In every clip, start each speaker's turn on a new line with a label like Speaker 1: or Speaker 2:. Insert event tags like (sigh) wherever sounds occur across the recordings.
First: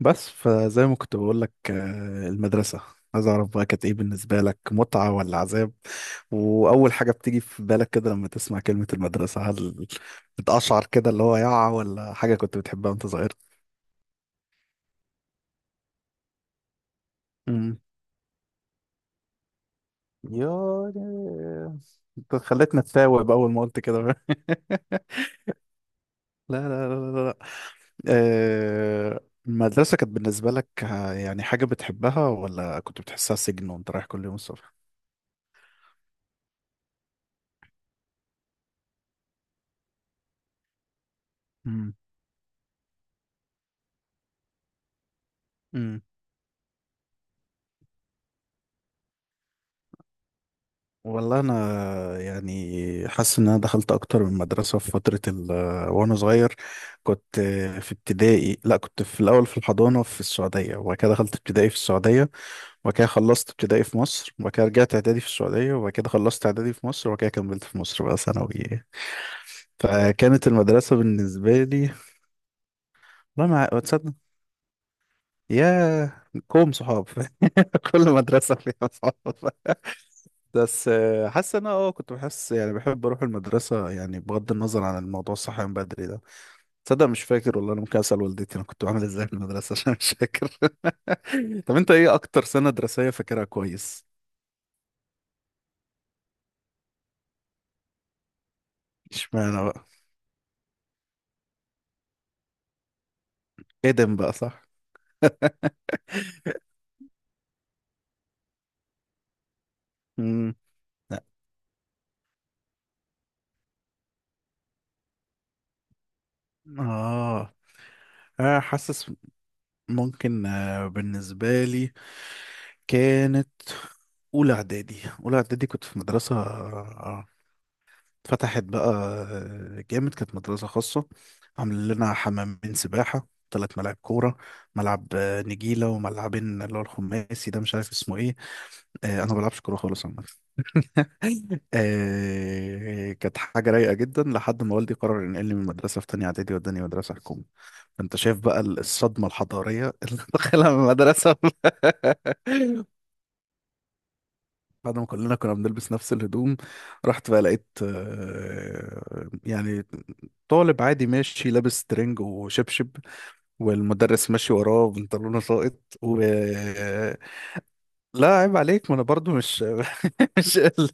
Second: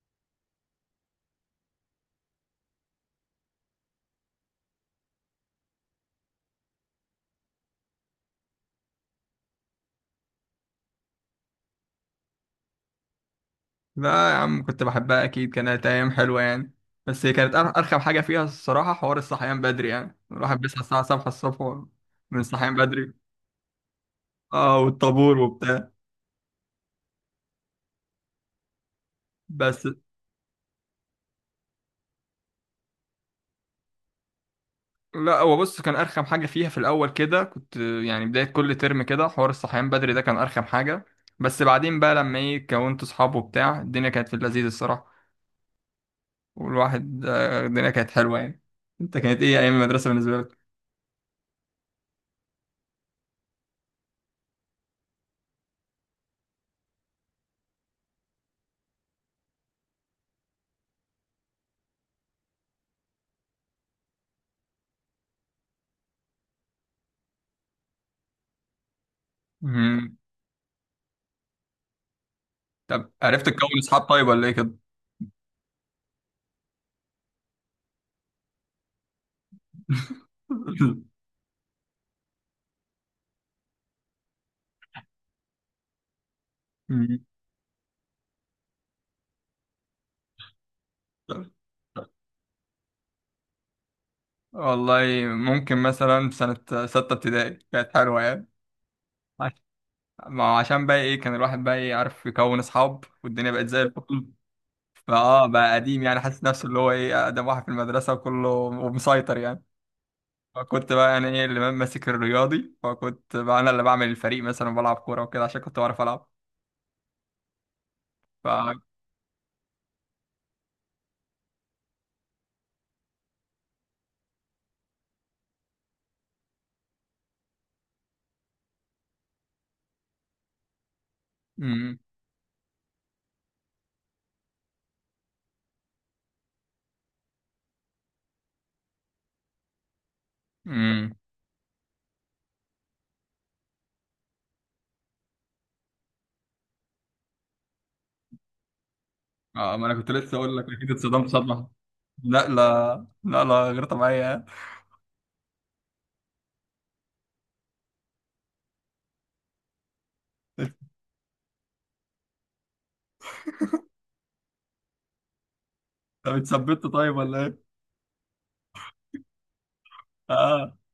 Speaker 1: بس فزي ما كنت بقول لك المدرسة. عايز أعرف بقى كانت إيه بالنسبة لك، متعة ولا عذاب؟ وأول حاجة بتيجي في بالك كده لما تسمع كلمة المدرسة، هل بتقشعر كده اللي هو يعة ولا حاجة كنت بتحبها وأنت صغير؟
Speaker 2: لا يا عم، كنت بحبها، اكيد كانت ايام حلوه يعني. بس هي كانت
Speaker 1: امم
Speaker 2: ارخم حاجه فيها الصراحه، حوار الصحيان بدري، يعني
Speaker 1: يا،
Speaker 2: الواحد بيصحى الساعه 7 الصبح.
Speaker 1: انت
Speaker 2: من الصحيان
Speaker 1: خليتنا
Speaker 2: بدري.
Speaker 1: نتساوب أول ما قلت كده. (laughs) لا
Speaker 2: اه، والطابور وبتاع.
Speaker 1: لا آه،
Speaker 2: بس
Speaker 1: المدرسة كانت بالنسبة لك، يعني حاجة بتحبها ولا كنت بتحسها سجن وأنت رايح كل يوم الصبح؟
Speaker 2: لا، هو بص، كان ارخم حاجه فيها في الاول كده، كنت يعني بدايه كل ترم كده حوار الصحيان بدري ده كان ارخم حاجه. بس بعدين بقى لما ايه كونت اصحابه وبتاع، الدنيا كانت في اللذيذ الصراحه.
Speaker 1: امم
Speaker 2: والواحد، الدنيا كانت حلوه يعني. انت كانت ايه ايام المدرسه بالنسبه لك؟
Speaker 1: والله انا يعني حاسس ان انا دخلت اكتر من مدرسه في فتره ال آه، وانا صغير. كنت في ابتدائي، لا كنت في الاول في الحضانه في السعوديه، وبعد كده دخلت ابتدائي في السعوديه، وبعد كده خلصت ابتدائي في مصر، وبعد كده رجعت اعدادي في السعوديه، وبعد كده خلصت اعدادي في مصر، وبعد كده كملت في مصر بقى ثانوي.
Speaker 2: (laughs) مم.
Speaker 1: فكانت المدرسه بالنسبه لي،
Speaker 2: طب عرفت
Speaker 1: والله
Speaker 2: تكون
Speaker 1: ما
Speaker 2: اصحاب
Speaker 1: تصدق،
Speaker 2: طيب ولا ايه كده؟
Speaker 1: يا كوم صحاب. (laughs) كل مدرسه فيها صحاب.
Speaker 2: (laughs)
Speaker 1: بس حاسس ان انا كنت بحس يعني بحب اروح المدرسه، يعني بغض النظر عن الموضوع الصحي من بدري ده. تصدق مش
Speaker 2: مم.
Speaker 1: فاكر والله، انا ممكن اسال والدتي انا كنت بعمل ازاي في المدرسه (laughs) عشان مش فاكر. (laughs) طب انت ايه اكتر سنه دراسيه فاكرها كويس؟
Speaker 2: والله ممكن مثلا في سنة ستة ابتدائي كانت حلوة يعني. عش-
Speaker 1: اشمعنى بقى؟
Speaker 2: ما هو عشان بقى ايه كان الواحد بقى ايه عارف يكون اصحاب، والدنيا بقت زي
Speaker 1: ادم
Speaker 2: الفل.
Speaker 1: بقى، صح.
Speaker 2: فاه بقى
Speaker 1: (laughs)
Speaker 2: قديم، يعني حاسس نفسه اللي هو ايه اقدم واحد في المدرسة وكله ومسيطر يعني.
Speaker 1: امم
Speaker 2: فكنت بقى
Speaker 1: لا.
Speaker 2: يعني ايه اللي ماسك الرياضي، فكنت بقى انا اللي بعمل الفريق مثلا وبلعب كورة وكده عشان كنت بعرف العب.
Speaker 1: اه
Speaker 2: ف
Speaker 1: حاسس ممكن، بالنسبه لي كانت اولى اعدادي. اولى اعدادي كنت في مدرسه فتحت بقى جامد، كانت مدرسة خاصة، عاملين
Speaker 2: امم
Speaker 1: لنا حمامين سباحة، ثلاث ملاعب كورة، ملعب نجيلة، وملعبين اللي هو الخماسي ده مش عارف اسمه ايه. انا ما بلعبش كورة خالص عامة.
Speaker 2: امم
Speaker 1: (laughs) كانت حاجة رايقة جدا لحد ما والدي قرر ينقلني من مدرسة في تانية إعدادي وداني مدرسة حكومي. فأنت شايف بقى الصدمة
Speaker 2: اه. ما
Speaker 1: الحضارية
Speaker 2: انا كنت
Speaker 1: اللي (laughs)
Speaker 2: لسه اقول لك
Speaker 1: دخلها من
Speaker 2: اكيد اتصدمت
Speaker 1: المدرسة.
Speaker 2: صدمة.
Speaker 1: (laughs)
Speaker 2: لا لا لا لا، غير طبيعية.
Speaker 1: بعد ما كلنا كنا بنلبس نفس الهدوم، رحت بقى لقيت يعني طالب عادي ماشي لابس ترنج وشبشب، والمدرس ماشي وراه بنطلونه ساقط و…
Speaker 2: طب اتثبت طيب ولا ايه؟
Speaker 1: لا عيب عليك، ما انا برضو مش (laughs) مش
Speaker 2: اه.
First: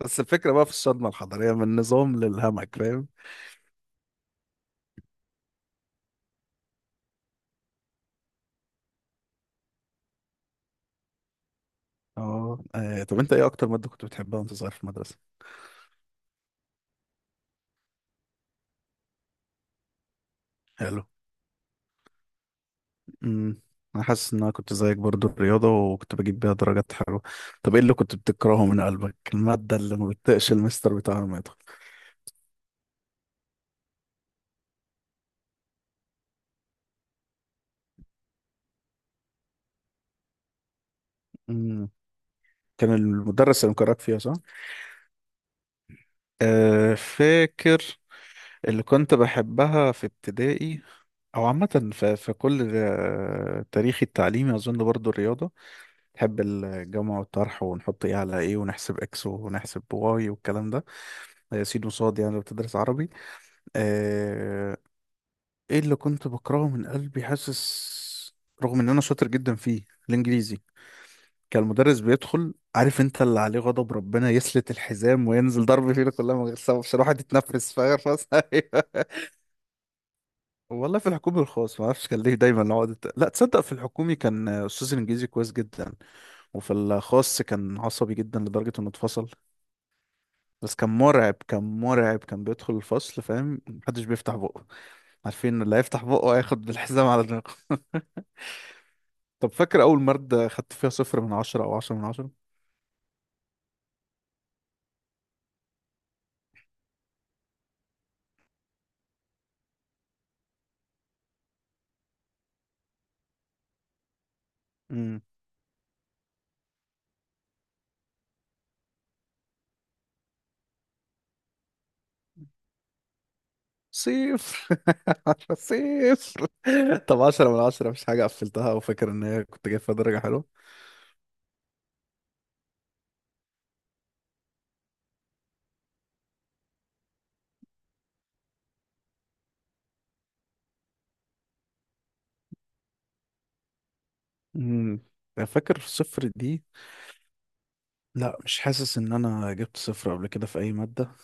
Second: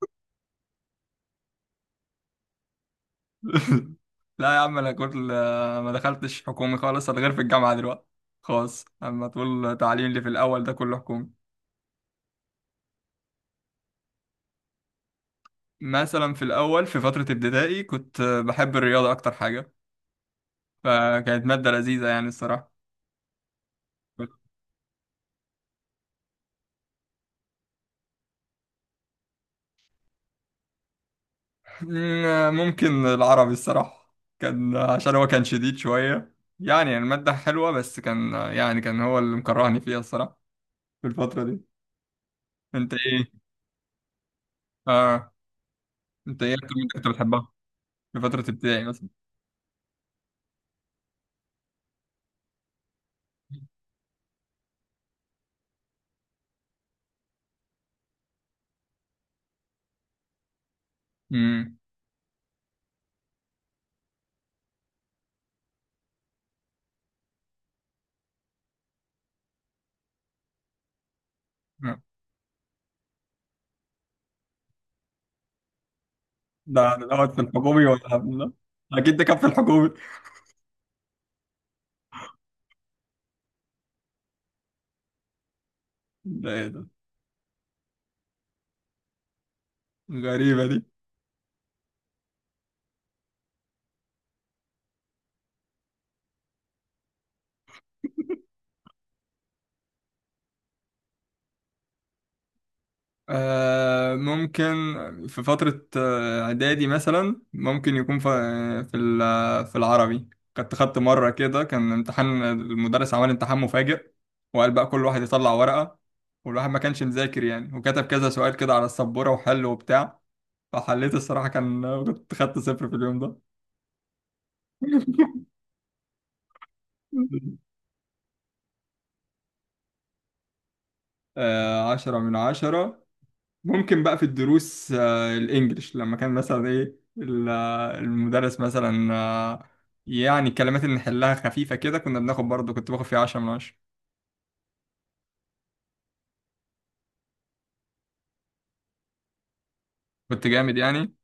Speaker 1: بس الفكرة بقى في الصدمة الحضارية من النظام للهمك، فاهم.
Speaker 2: (laughs) لا يا عم، انا كنت ما دخلتش حكومي خالص، انا غير في الجامعه دلوقتي خاص. اما تقول تعليم اللي في الاول ده كله حكومي.
Speaker 1: طب انت ايه اكتر مادة كنت بتحبها وانت صغير في المدرسة؟
Speaker 2: مثلا في الاول في فتره ابتدائي كنت بحب الرياضه اكتر حاجه.
Speaker 1: حلو.
Speaker 2: فكانت ماده لذيذه يعني الصراحه.
Speaker 1: امم انا حاسس ان انا كنت زيك برضو الرياضة، وكنت بجيب بيها درجات حلوة. طب ايه اللي كنت بتكرهه من قلبك، المادة اللي ما بتطيقش المستر بتاعها لما يدخل؟
Speaker 2: مم، ممكن العربي الصراحه كان عشان هو كان شديد شويه، يعني الماده حلوه بس كان هو اللي مكرهني فيها الصراحه في الفتره دي.
Speaker 1: امم كان
Speaker 2: انت ايه
Speaker 1: المدرس اللي مكرهك فيها، صح؟
Speaker 2: اه انت ايه اكتر ماده
Speaker 1: أه
Speaker 2: كنت بتحبها
Speaker 1: فاكر.
Speaker 2: في فترة
Speaker 1: اللي
Speaker 2: ابتدائي مثلا؟
Speaker 1: كنت بحبها في ابتدائي او عامه في في كل تاريخي التعليمي اظن برضو الرياضه. بحب الجمع والطرح ونحط ايه على ايه ونحسب اكس ونحسب واي والكلام ده،
Speaker 2: امم.
Speaker 1: سين وصاد يعني لو بتدرس عربي. آه، ايه اللي كنت بكرهه من قلبي، حاسس رغم ان انا شاطر جدا فيه، الانجليزي. كان المدرس بيدخل عارف انت اللي عليه غضب ربنا، يسلت الحزام وينزل ضرب فينا كلها من غير سبب
Speaker 2: ده
Speaker 1: عشان
Speaker 2: ده
Speaker 1: الواحد
Speaker 2: دوت في
Speaker 1: يتنفس،
Speaker 2: الحكومي ولا
Speaker 1: فاهم.
Speaker 2: قبل ده؟ أكيد
Speaker 1: (laughs)
Speaker 2: ده كان في الحكومي.
Speaker 1: والله في الحكومي والخاص ما اعرفش كان ليه دايما العقد لا تصدق، في الحكومي كان استاذ الانجليزي كويس جدا،
Speaker 2: ده إيه
Speaker 1: وفي
Speaker 2: ده؟
Speaker 1: الخاص كان عصبي جدا لدرجة انه اتفصل.
Speaker 2: غريبة
Speaker 1: بس
Speaker 2: دي.
Speaker 1: كان مرعب، كان مرعب. كان بيدخل الفصل فاهم محدش بيفتح بقه، عارفين إن اللي هيفتح بقه هياخد بالحزام على دماغه. (laughs) طب فاكر اول مادة خدت فيها صفر من عشرة او عشرة من عشرة؟
Speaker 2: ممكن في فترة إعدادي مثلا، ممكن يكون في العربي. كنت خدت مرة كده، كان امتحان، المدرس عمل امتحان مفاجئ وقال بقى كل
Speaker 1: امم
Speaker 2: واحد يطلع ورقة. والواحد ما كانش مذاكر يعني، وكتب كذا سؤال كده على السبورة وحل وبتاع. فحليت الصراحة، كنت خدت صفر في اليوم ده.
Speaker 1: صفر. (laughs) صفر. طب عشرة من
Speaker 2: (laughs)
Speaker 1: عشرة مش حاجة قفلتها وفاكر ان هي كنت جايب فيها درجة حلوة؟
Speaker 2: آه، 10 من 10. ممكن بقى في الدروس الإنجليش، لما كان مثلا إيه ال- آه، المدرس مثلا يعني الكلمات اللي نحلها خفيفة كده، كنا بناخد برضه، كنت باخد فيها 10 من 10.
Speaker 1: امم فاكر صفر دي؟ لا مش حاسس ان انا جبت صفر قبل
Speaker 2: كنت
Speaker 1: كده في اي
Speaker 2: جامد
Speaker 1: ماده.
Speaker 2: يعني.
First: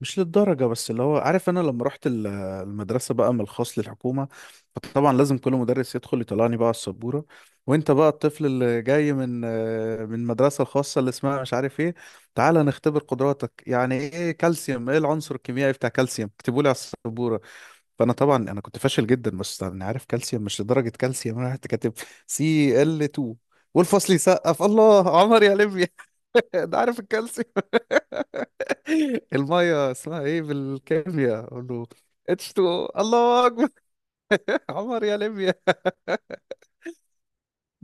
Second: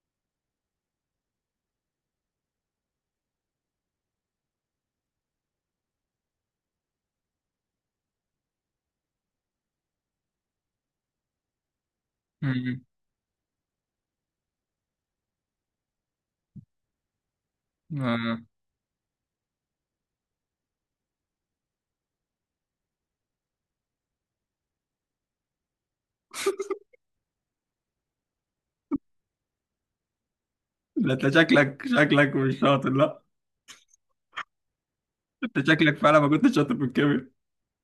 Speaker 1: مش للدرجه، بس اللي هو عارف انا لما رحت المدرسه بقى من الخاص للحكومه، فطبعا لازم كل مدرس يدخل يطلعني بقى على السبوره. وانت بقى الطفل اللي جاي من من المدرسه الخاصه اللي اسمها مش عارف ايه، تعالى
Speaker 2: مم.
Speaker 1: نختبر قدراتك. يعني ايه كالسيوم، ايه العنصر الكيميائي بتاع كالسيوم، اكتبوا لي على السبوره. فانا طبعا
Speaker 2: آه.
Speaker 1: انا كنت فاشل جدا، بس انا عارف كالسيوم، مش لدرجه كالسيوم. انا رحت كاتب سي ال 2، والفصل يسقف الله، عمر يا ليبيا. (laughs) ده عارف الكالسيوم. (laughs) الميه اسمها ايه
Speaker 2: لا، أنت
Speaker 1: بالكيمياء، اقول
Speaker 2: شكلك
Speaker 1: له
Speaker 2: شكلك
Speaker 1: اتش
Speaker 2: مش
Speaker 1: 2.
Speaker 2: شاطر. لا،
Speaker 1: الله اكبر. (laughs) عمر يا ليبيا.
Speaker 2: أنت شكلك فعلا ما كنتش شاطر في الكيمياء.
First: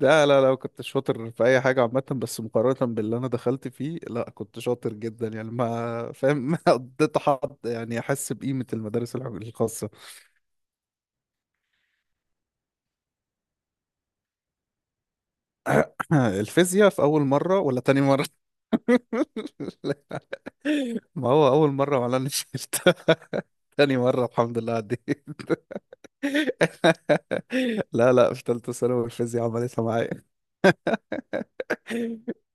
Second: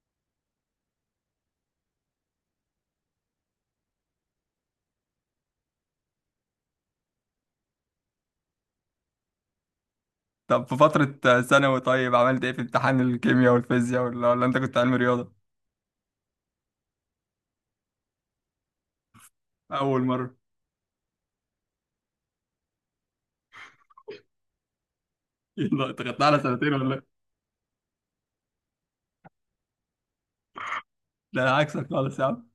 Speaker 1: لا كنت شاطر في اي حاجه عامه، بس مقارنه باللي انا دخلت فيه لا كنت شاطر جدا يعني، ما فاهم (laughs) ما قضيت حد يعني احس بقيمه المدارس الخاصه.
Speaker 2: طب في فترة ثانوي، طيب عملت إيه في امتحان الكيمياء والفيزياء، ولا أنت كنت علم رياضة؟
Speaker 1: (clears throat) (laughs) الفيزياء في اول مره ولا تاني مره؟ (laughs)
Speaker 2: أول مرة؟
Speaker 1: ما هو أول مرة ما أنا شلتها. (laughs) تاني مرة الحمد لله عديت.
Speaker 2: (laughs) يلا، أنت خدتها على سنتين ولا إيه؟
Speaker 1: (laughs) لا في تالتة ثانوي الفيزياء عملتها معايا.
Speaker 2: ده أنا عكسك خالص يا
Speaker 1: (laughs)
Speaker 2: عم.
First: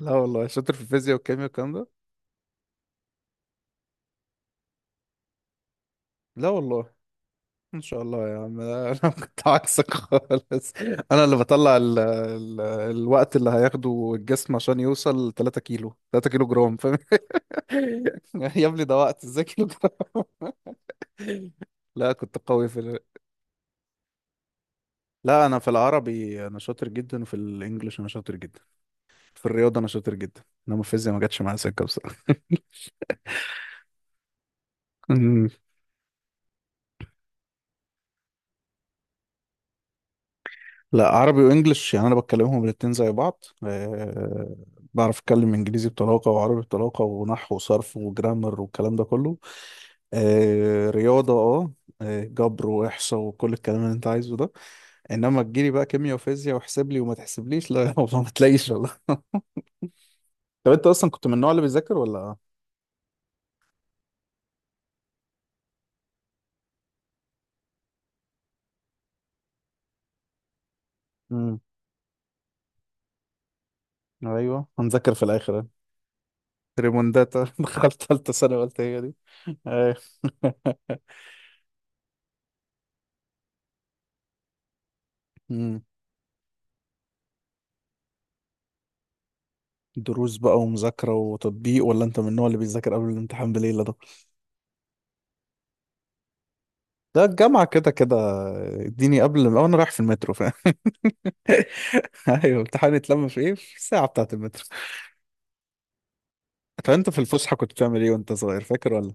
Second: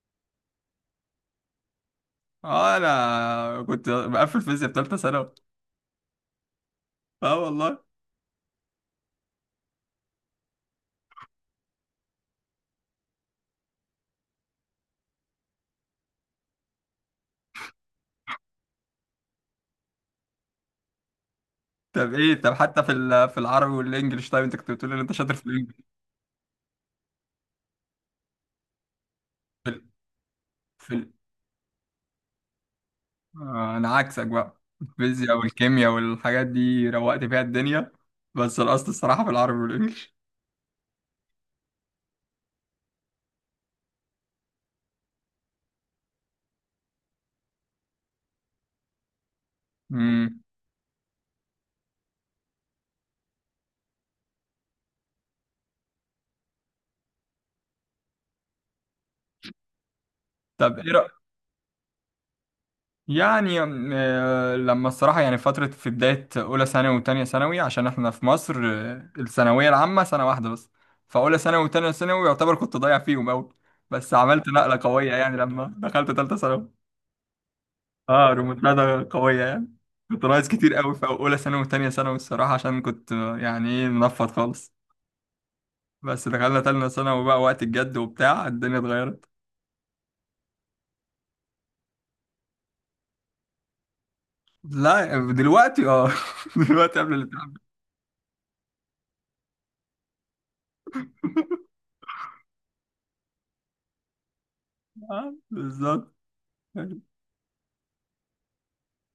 Speaker 1: لا والله شاطر في الفيزياء والكيمياء والكلام ده.
Speaker 2: اه، انا كنت بقفل فيزياء في ثالثه ثانوي.
Speaker 1: لا والله.
Speaker 2: اه والله.
Speaker 1: ان شاء الله يا عم. (laughs) لا، انا كنت عكسك خالص. انا اللي بطلع ال الوقت اللي هياخده الجسم عشان يوصل 3 كيلو، 3 كيلو جرام، فاهم. (laughs) يا ابني ده وقت ازاي كيلو جرام. (laughs) لا
Speaker 2: طب ايه
Speaker 1: كنت
Speaker 2: طب
Speaker 1: قوي
Speaker 2: حتى
Speaker 1: في…
Speaker 2: في العربي والانجليش، طيب انت كنت بتقول ان انت شاطر في
Speaker 1: لا انا في
Speaker 2: الانجليش.
Speaker 1: العربي انا شاطر جدا، وفي الانجليش انا شاطر جدا، في
Speaker 2: في
Speaker 1: الرياضه
Speaker 2: ال...
Speaker 1: انا شاطر جدا، انما
Speaker 2: في ال...
Speaker 1: الفيزياء ما جاتش معايا سكه بصراحه.
Speaker 2: آه انا عكسك بقى، الفيزياء
Speaker 1: (laughs)
Speaker 2: والكيمياء والحاجات دي روقت فيها الدنيا. بس القصد الصراحه في العربي والانجليش.
Speaker 1: لا عربي وانجليش يعني انا بتكلمهم الاتنين زي بعض، أه. بعرف اتكلم انجليزي بطلاقه وعربي بطلاقه ونحو وصرف وجرامر والكلام ده كله.
Speaker 2: امم
Speaker 1: أه رياضه، جبر واحصاء وكل الكلام اللي انت عايزه ده. انما تجيلي بقى كيمياء وفيزياء واحسب لي وما تحسبليش، لا (laughs) والله ما تلاقيش والله. طب
Speaker 2: طب
Speaker 1: انت
Speaker 2: ايه؟
Speaker 1: اصلا كنت من النوع اللي بيذاكر ولا؟
Speaker 2: يعني لما الصراحة يعني فترة في بداية أولى ثانوي وتانية ثانوي، عشان إحنا في مصر الثانوية العامة سنة واحدة بس. فأولى
Speaker 1: امم
Speaker 2: ثانوي وتانية ثانوي يعتبر كنت ضايع فيهم أوي. بس عملت
Speaker 1: ايوه
Speaker 2: نقلة قوية
Speaker 1: هنذاكر في
Speaker 2: يعني
Speaker 1: الاخر،
Speaker 2: لما دخلت تالتة ثانوي.
Speaker 1: ريمونداتا. (laughs) دخلت
Speaker 2: اه،
Speaker 1: ثالثة ثانوي قلت هي
Speaker 2: ريمونتادا
Speaker 1: دي.
Speaker 2: قوية يعني.
Speaker 1: أيوة.
Speaker 2: كنت ناقص
Speaker 1: (laughs)
Speaker 2: كتير أوي في أولى ثانوي وتانية ثانوي الصراحة، عشان كنت يعني إيه منفض خالص.
Speaker 1: مم.
Speaker 2: بس دخلنا تالتة ثانوي بقى وقت الجد وبتاع، الدنيا اتغيرت.
Speaker 1: دروس بقى ومذاكرة وتطبيق ولا انت من النوع اللي بيذاكر قبل الامتحان بليلة ده؟
Speaker 2: لا دلوقتي اه. (laughs) دلوقتي قبل
Speaker 1: ده
Speaker 2: الامتحان.
Speaker 1: الجامعة كده كده، اديني قبل ما انا رايح في المترو فاهم. (laughs) ايوه امتحان اتلم في ايه، في الساعة بتاعة المترو.
Speaker 2: بالظبط.
Speaker 1: طب انت في الفسحة كنت بتعمل ايه وانت صغير فاكر ولا؟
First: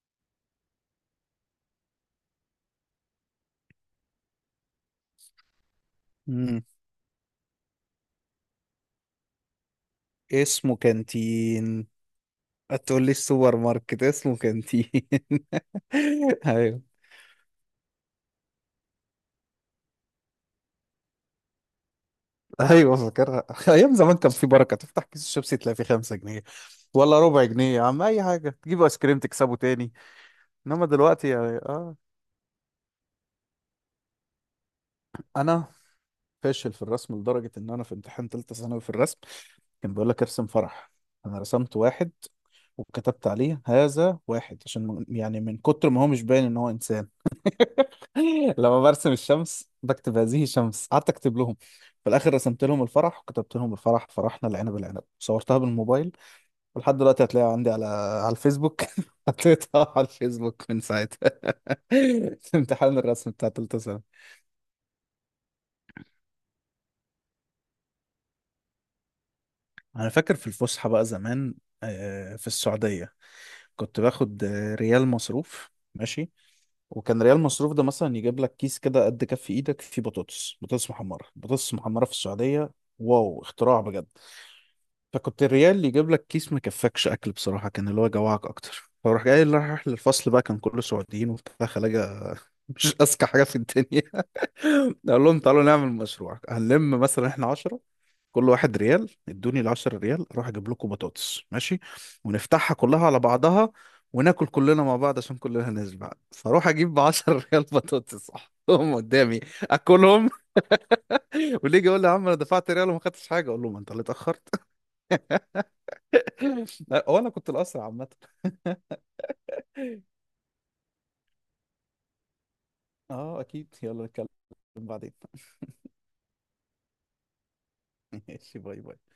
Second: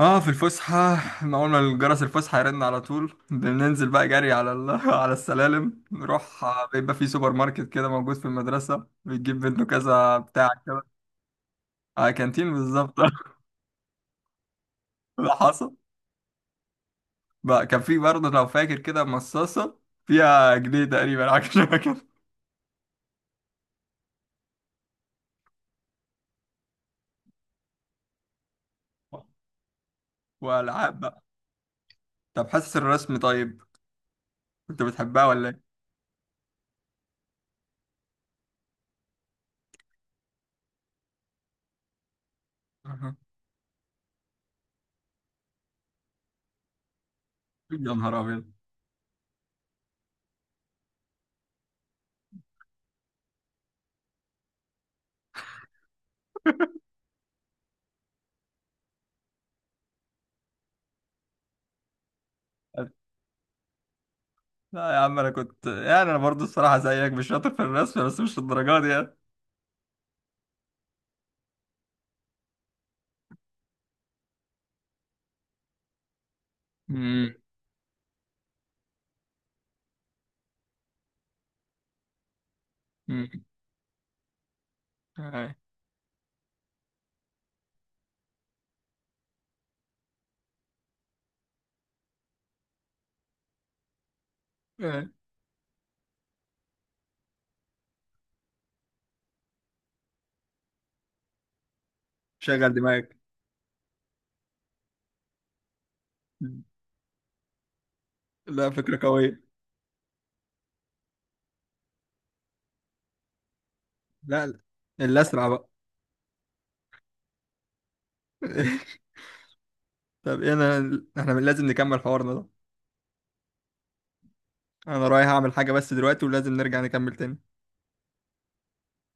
Speaker 2: اه، في الفسحة. ما اول ما الجرس الفسحة يرن على طول بننزل بقى جري (laughs) على السلالم، نروح
Speaker 1: مم.
Speaker 2: بيبقى في سوبر ماركت كده موجود في المدرسة، بتجيب منه كذا بتاع
Speaker 1: اسمه
Speaker 2: كده.
Speaker 1: كانتين.
Speaker 2: آه، كانتين بالظبط.
Speaker 1: هتقول لي السوبر ماركت اسمه كانتين.
Speaker 2: (laughs) ده حصل
Speaker 1: (laughs) ايوه.
Speaker 2: بقى. كان في برضه لو فاكر كده مصاصة فيها جنيه تقريبا، حاجة شبه كده.
Speaker 1: ايوه فاكرها. (laughs) ايام زمان كان في بركه، تفتح كيس الشيبسي تلاقي فيه 5 جنيه ولا ربع جنيه، يا عم اي حاجه تجيب ايس كريم تكسبه تاني. انما
Speaker 2: والعاب بقى.
Speaker 1: دلوقتي يعني اه.
Speaker 2: طب حاسس الرسم، طيب كنت بتحبها ولا
Speaker 1: انا
Speaker 2: ايه؟
Speaker 1: فاشل في الرسم لدرجه ان انا في امتحان ثالثه ثانوي في الرسم كان بيقول لك ارسم فرح، انا رسمت واحد وكتبت
Speaker 2: (laughs)
Speaker 1: عليه هذا واحد عشان يعني من كتر ما هو مش باين ان هو انسان.
Speaker 2: يا نهار ابيض.
Speaker 1: (laughs) لما برسم الشمس بكتب هذه شمس، قعدت اكتب لهم. في الاخر رسمت لهم الفرح وكتبت لهم الفرح، فرحنا العنب العنب، صورتها بالموبايل ولحد دلوقتي هتلاقيه عندي على على الفيسبوك. (laughs) حطيتها على الفيسبوك من ساعتها. (laughs) امتحان الرسم بتاع تالتة سنة.
Speaker 2: لا يا عم انا كنت يعني انا برضه الصراحة زيك مش شاطر في الرسم، بس مش الدرجات دي يعني.
Speaker 1: انا فاكر في الفسحه بقى زمان في السعوديه كنت باخد ريال مصروف ماشي. وكان ريال مصروف ده مثلا يجيب لك كيس كده قد كف ايدك فيه بطاطس، بطاطس محمرة، بطاطس محمرة في السعودية، واو
Speaker 2: مم.
Speaker 1: اختراع بجد. فكنت
Speaker 2: آه.
Speaker 1: الريال يجيب لك كيس ما كفكش اكل بصراحة، كان اللي هو جوعك اكتر. فروح جاي اللي رايح للفصل بقى كان كله سعوديين وبتاع خلاجة، مش اذكى حاجة في الدنيا.
Speaker 2: آه.
Speaker 1: اقول لهم تعالوا نعمل مشروع، هنلم مثلا احنا 10، كل واحد ريال ادوني ال 10 ريال اروح اجيب لكم بطاطس ماشي،
Speaker 2: شغل
Speaker 1: ونفتحها كلها
Speaker 2: دماغك.
Speaker 1: على بعضها وناكل كلنا مع بعض عشان كلنا نشبع. فاروح اجيب ب 10 ريال بطاطس (laughs)
Speaker 2: لا،
Speaker 1: احطهم
Speaker 2: فكرة
Speaker 1: قدامي
Speaker 2: قوية.
Speaker 1: اكلهم. (laughs) واللي يجي يقول لي يا عم انا دفعت ريال وما خدتش حاجه، اقول له ما انت اللي
Speaker 2: لا
Speaker 1: اتاخرت.
Speaker 2: لا. اللي أسرع بقى.
Speaker 1: (laughs) لا، هو انا كنت الاسرع عامه.
Speaker 2: (laughs) طب إيه، إحنا لازم نكمل حوارنا ده.
Speaker 1: اه اكيد يلا نتكلم
Speaker 2: أنا
Speaker 1: بعدين.
Speaker 2: رايح أعمل حاجة بس دلوقتي، ولازم نرجع نكمل تاني.
Speaker 1: (laughs) ماشي باي باي.